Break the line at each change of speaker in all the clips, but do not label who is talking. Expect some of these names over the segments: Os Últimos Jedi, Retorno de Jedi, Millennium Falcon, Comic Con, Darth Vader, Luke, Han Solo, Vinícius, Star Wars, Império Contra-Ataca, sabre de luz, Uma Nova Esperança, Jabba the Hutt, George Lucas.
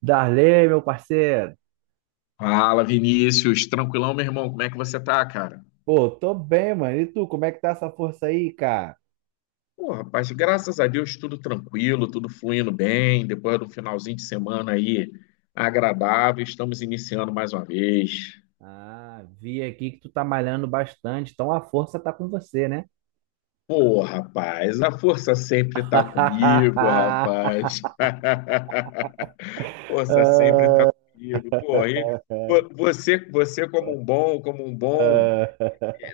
Darley, meu parceiro.
Fala, Vinícius. Tranquilão, meu irmão? Como é que você tá, cara?
Pô, tô bem, mano. E tu, como é que tá essa força aí, cara?
Pô, rapaz, graças a Deus, tudo tranquilo, tudo fluindo bem. Depois do finalzinho de semana aí agradável, estamos iniciando mais uma vez.
Ah, vi aqui que tu tá malhando bastante, então a força tá com você, né?
Pô, rapaz, a força sempre tá comigo, rapaz. Força sempre tá comigo. Pô, e você como um bom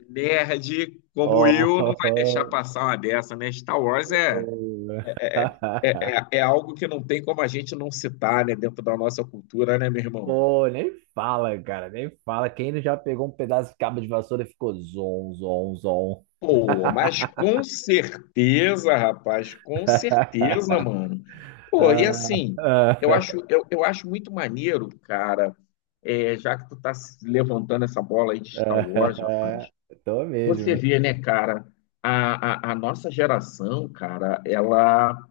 nerd, como
Oh,
eu, não vai deixar
oh,
passar uma dessa, né? Star Wars é.
oh.
É, é, é é algo que não tem como a gente não citar, né, dentro da nossa cultura, né, meu irmão?
Pô, nem fala, cara, nem fala. Quem não já pegou um pedaço de cabo de vassoura e ficou zon, zon, zon.
Pô, mas com certeza, rapaz, com certeza, mano. Pô, e
Ah,
assim, eu
ah,
acho, eu, eu acho muito maneiro, cara, já que tu tá se levantando essa bola aí de Star Wars, rapaz,
ah. Tô
você
mesmo.
vê, né, cara, a nossa geração, cara, ela.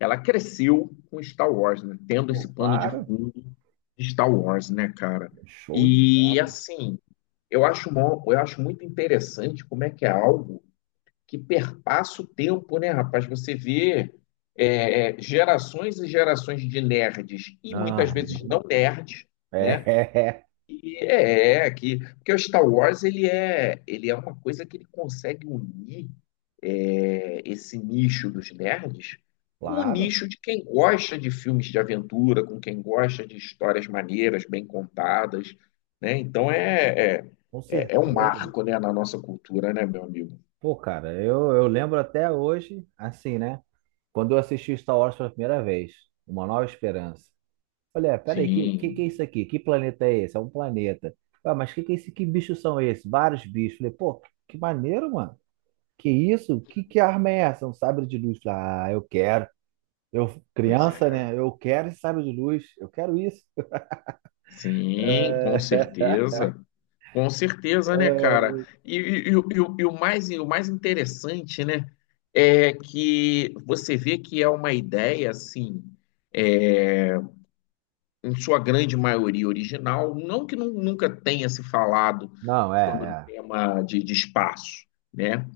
Ela cresceu com Star Wars, né? Tendo esse
Pô,
pano de
para.
fundo de Star Wars, né, cara?
Show de
E
bola.
assim, eu acho muito interessante como é que é algo que perpassa o tempo, né, rapaz? Você vê gerações e gerações de nerds e muitas vezes não
Aham.
nerds, né?
É.
E É, que porque o Star Wars ele é uma coisa que ele consegue unir esse nicho dos nerds com o
Claro,
nicho de quem gosta de filmes de aventura, com quem gosta de histórias maneiras, bem contadas, né? Então é, é,
com
é é um
certeza.
marco, né, na nossa cultura, né, meu amigo?
Pô, cara, eu lembro até hoje, assim, né? Quando eu assisti Star Wars pela primeira vez, Uma Nova Esperança. Olha, peraí, que é
Sim,
isso aqui? Que planeta é esse? É um planeta. Ah, mas que é esse? Que bichos são esses? Vários bichos. Falei, pô, que maneiro, mano. Que isso? Que arma é essa? É um sabre de luz. Falei, ah, eu quero. Eu,
pois é.
criança, né? Eu quero esse sabre de luz. Eu quero isso.
Sim, com certeza. Com certeza, né,
É,
cara? E o e o- e o mais interessante, né, é que você vê que é uma ideia, assim, é, em sua grande maioria original, não que nunca tenha se falado
não, é,
sobre o
é.
tema de espaço, né?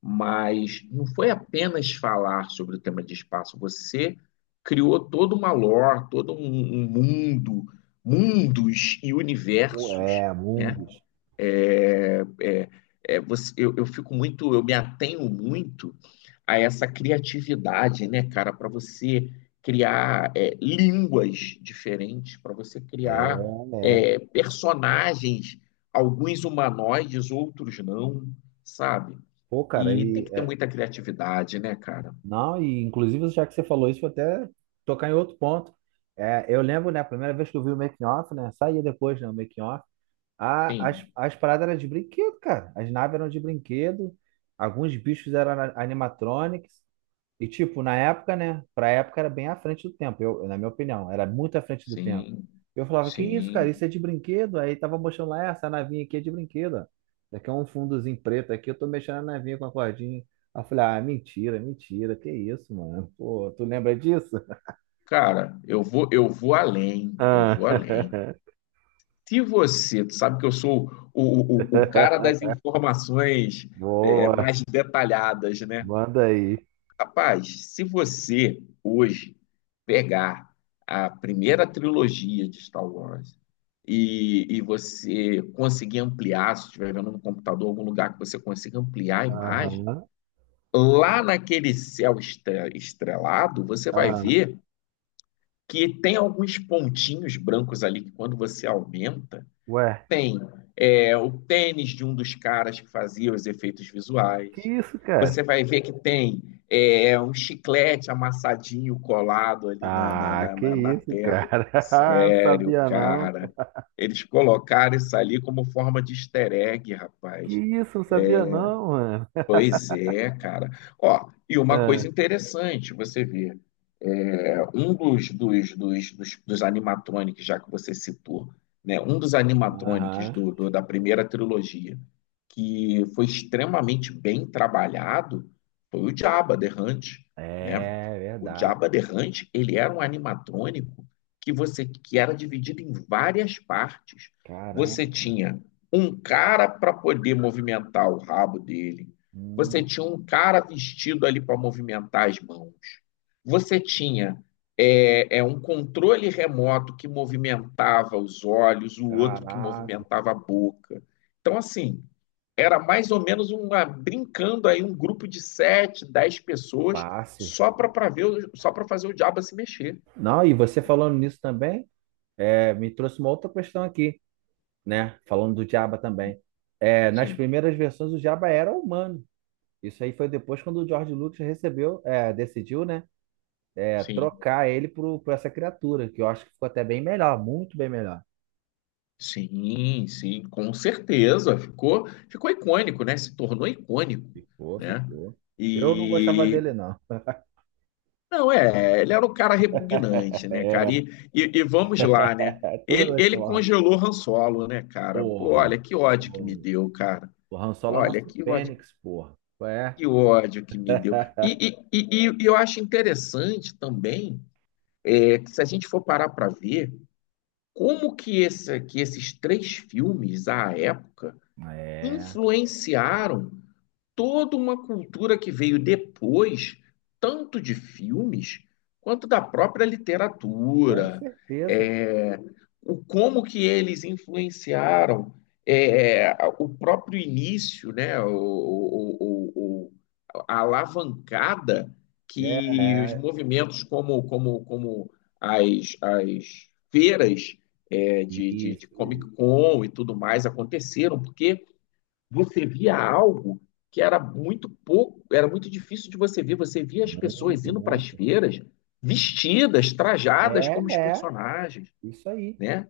Mas não foi apenas falar sobre o tema de espaço, você criou toda uma lore, todo um, mundo, mundos e universos,
É,
né?
Mundus.
É, é, eu me atenho muito a essa criatividade, né, cara, para você criar línguas diferentes, para você
É,
criar
é.
personagens, alguns humanoides, outros não, sabe?
Pô, cara,
E tem que ter muita criatividade, né, cara?
não, e inclusive já que você falou isso, vou até tocar em outro ponto. É, eu lembro, né, a primeira vez que eu vi o making off, né, saía depois, né, o making off, a, as,
Sim,
as paradas eram de brinquedo, cara. As naves eram de brinquedo, alguns bichos eram animatronics. E, tipo, na época, né? Pra época era bem à frente do tempo, eu, na minha opinião, era muito à frente do tempo.
sim,
Eu falava, que isso, cara,
sim.
isso é de brinquedo? Aí tava mostrando lá, "É, essa navinha aqui é de brinquedo. Ó. Isso aqui é um fundozinho preto aqui, eu tô mexendo na navinha com a cordinha. Aí eu falei, ah, mentira, mentira, que isso, mano? Pô, tu lembra disso?
Cara, eu vou além, eu
Ah,
vou além. Se você, tu sabe que eu sou o cara das informações
boa,
mais detalhadas, né?
manda aí.
Rapaz, se você hoje pegar a primeira trilogia de Star Wars e, você conseguir ampliar, se estiver vendo no computador algum lugar que você consiga ampliar a
Aham,
imagem, lá naquele céu estrelado, você vai
ah,
ver que tem alguns pontinhos brancos ali que quando você aumenta,
ué,
tem o tênis de um dos caras que fazia os efeitos
que
visuais.
isso, cara?
Você vai ver que tem um chiclete amassadinho colado ali na, na,
Ah,
na,
que
na, na
isso,
tela.
cara?
Sério,
Sabia não.
cara. Eles colocaram isso ali como forma de easter egg,
Que
rapaz.
isso, não sabia não, mano.
Pois é, cara. Ó, e uma
Ah,
coisa interessante, você vê um dos animatronics, já que você citou, né? Um dos animatronics
aham.
da primeira trilogia, que foi extremamente bem trabalhado, foi o Jabba the Hutt, né?
É
O
verdade.
Jabba the Hutt, ele era um animatrônico que era dividido em várias partes.
Caramba.
Você tinha um cara para poder movimentar o rabo dele. Você
Hum,
tinha um cara vestido ali para movimentar as mãos. Você tinha um controle remoto que movimentava os olhos, o outro que
caraca,
movimentava a boca. Então, assim, era mais ou menos uma brincando aí um grupo de sete, 10 pessoas
fácil.
só para ver, só para fazer o diabo se mexer.
Não, e você falando nisso também, é, me trouxe uma outra questão aqui, né? Falando do Diaba também. É, nas
Sim,
primeiras versões, o Diaba era humano. Isso aí foi depois quando o George Lucas recebeu, é, decidiu, né? É,
sim,
trocar ele por essa criatura, que eu acho que ficou até bem melhor, muito bem melhor.
sim, sim, com certeza. Ficou, ficou icônico, né? Se tornou icônico,
Ficou,
né?
ficou. Eu não gostava
E,
dele, não.
não, é, ele era um cara repugnante, né, cara? E vamos lá, né?
Toda
Ele,
noite
ele
pela Rádio.
congelou Han Solo, né, cara? Pô,
Porra,
olha que ódio que me
o,
deu, cara.
o Han Solo é nosso
Olha que ódio,
Fênix, porra. É.
que ódio que me deu. E eu acho interessante também, que se a gente for parar para ver, que esses três filmes, à época,
É,
influenciaram toda uma cultura que veio depois, tanto de filmes quanto da própria
com
literatura,
certeza.
é, o como que eles influenciaram é, o próprio início, né, a alavancada
É,
que os
é,
movimentos como as feiras de
isso,
Comic Con e tudo mais aconteceram, porque você via algo que era muito pouco, era muito difícil de você ver. Você via as pessoas
muito,
indo para as
muito.
feiras vestidas, trajadas
É,
como os
é,
personagens,
isso aí.
né?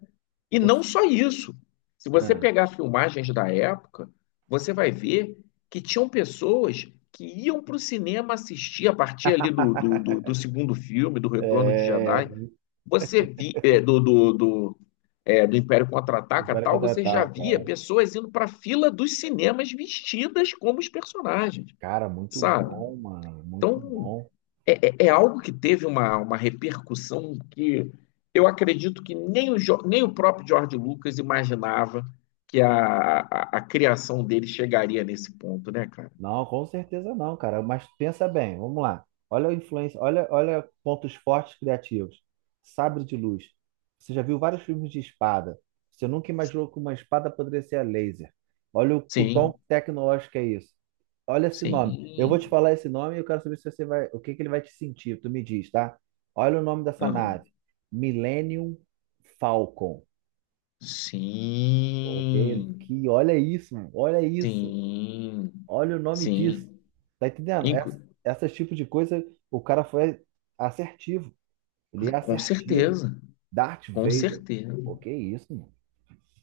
E não
Você-
só isso. Se você
ah.
pegar filmagens da época, você vai ver que tinham pessoas que iam para o cinema assistir a partir ali do, do, do, do segundo filme, do Retorno de
É.
Jedi. Você vi, é, do, do, do, é, do Império Contra-Ataca
Espero
tal, você já
contratar,
via
cara.
pessoas indo para a fila dos cinemas vestidas como os personagens,
Cara, muito
sabe?
bom, mano, muito
Então,
bom.
é algo que teve uma repercussão que eu acredito que nem o próprio George Lucas imaginava que a criação dele chegaria nesse ponto, né, cara?
Não, com certeza não, cara. Mas pensa bem, vamos lá. Olha a influência, olha, olha pontos fortes criativos. Sabre de luz. Você já viu vários filmes de espada. Você nunca imaginou que uma espada poderia ser a laser. Olha o
Sim,
tom tecnológico que é isso. Olha esse nome. Eu vou te
sim.
falar esse nome e eu quero saber se você vai, o que que ele vai te sentir. Tu me diz, tá? Olha o nome dessa
Aham.
nave. Millennium Falcon. Ok?
Sim,
Que olha isso, mano. Olha isso.
sim,
Olha o nome disso.
sim.
Tá entendendo? Essa,
Inclu-
essas tipo de coisa, o cara foi assertivo. Ele é
com
assertivo.
certeza,
Darth
com
Vader.
certeza.
O que isso, mano?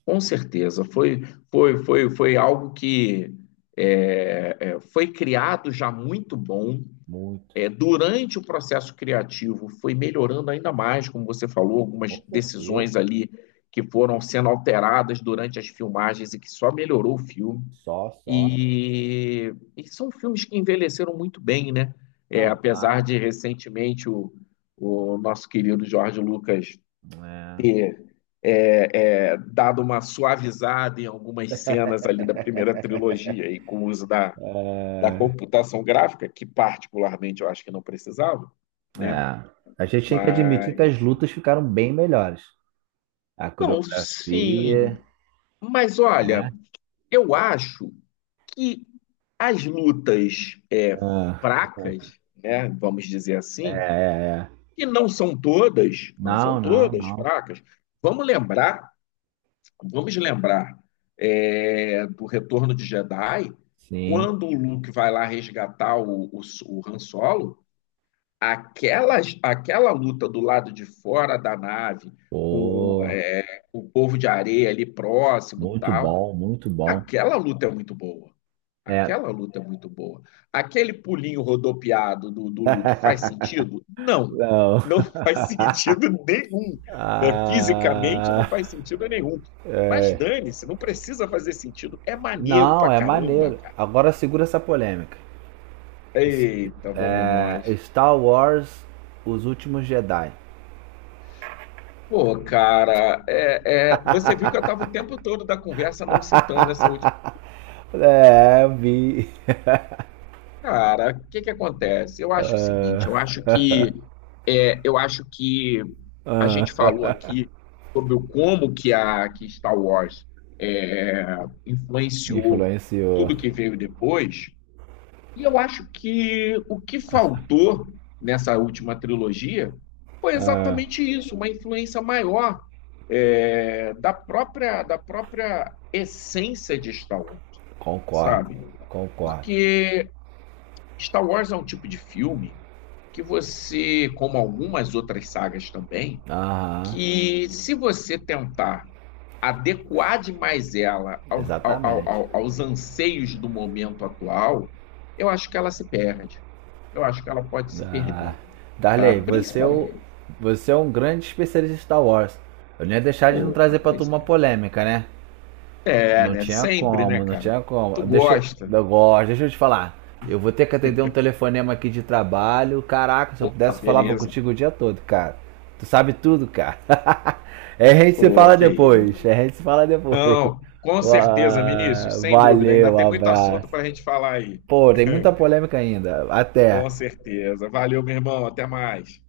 Com certeza, foi algo que foi criado já muito bom.
Muito.
É, durante o processo criativo, foi melhorando ainda mais, como você falou, algumas
Com certeza.
decisões ali que foram sendo alteradas durante as filmagens e que só melhorou o filme.
Só, só.
E são filmes que envelheceram muito bem, né? É,
Não,
apesar
claro.
de recentemente o nosso querido Jorge Lucas
É.
ter é, dado uma suavizada em algumas cenas ali da primeira trilogia e com o uso da
É.
computação gráfica, que particularmente eu acho que não precisava, né?
É. A gente tem que admitir que as
Mas.
lutas ficaram bem melhores. A
Não, sim.
coreografia,
Mas olha,
né?
eu acho que as lutas
Ah.
fracas, né, vamos dizer
É,
assim,
é, é.
e não são todas, não são
Não, não,
todas
não.
fracas. Vamos lembrar Vamos lembrar do Retorno de Jedi,
Sim.
quando o Luke vai lá resgatar o, Han Solo, aquela, aquela luta do lado de fora da nave, com
Pô.
o povo de areia ali próximo e
Muito
tal.
bom, muito bom.
Aquela luta é muito boa.
É,
Aquela luta é muito boa. Aquele pulinho rodopiado do Luke faz sentido? Não.
não.
Não faz sentido nenhum. Né? Fisicamente não
Ah,
faz sentido nenhum. Mas dane-se, não precisa fazer sentido. É maneiro
não,
pra
é
caramba,
maneiro.
cara.
Agora segura essa polêmica. Es-
Eita, vamos
É,
nós.
Star Wars, Os Últimos Jedi.
Pô, cara, você viu que eu tava o tempo todo da conversa não citando essa última.
É, eu vi.
Cara, o que que acontece? Eu acho o seguinte,
Ah,
eu acho que a
ah,
gente falou aqui sobre o como que Star Wars é, influenciou
influenciou.
tudo que veio depois, e eu acho que o que faltou nessa última trilogia foi
Ah,
exatamente isso, uma influência maior da própria essência de Star Wars,
concordo,
sabe?
concordo.
Porque Star Wars é um tipo de filme que você, como algumas outras sagas também,
Aham,
que se você tentar adequar demais ela
exatamente.
aos anseios do momento atual, eu acho que ela se perde. Eu acho que ela pode se
Ah,
perder, tá?
Darley,
Principalmente.
você é um grande especialista em Star Wars. Eu não ia deixar de não
Pô,
trazer
mas
pra tu
pois
uma
é.
polêmica, né?
É,
Não
né?
tinha
Sempre, né,
como, não
cara?
tinha
Tu
como. Deixa eu.
gosta.
Eu gosto, deixa eu te falar. Eu vou ter que atender um telefonema aqui de trabalho. Caraca, se eu
Opa,
pudesse, eu falava
beleza.
contigo o dia todo, cara. Tu sabe tudo, cara. É, a gente se
Pô,
fala
que
depois.
isso.
É, a gente se fala depois.
Não, com certeza,
Ah,
Vinícius, sem dúvida. Ainda
valeu,
tem muito
abraço.
assunto para a gente falar aí.
Pô, tem muita polêmica ainda.
Com
Até.
certeza. Valeu, meu irmão. Até mais.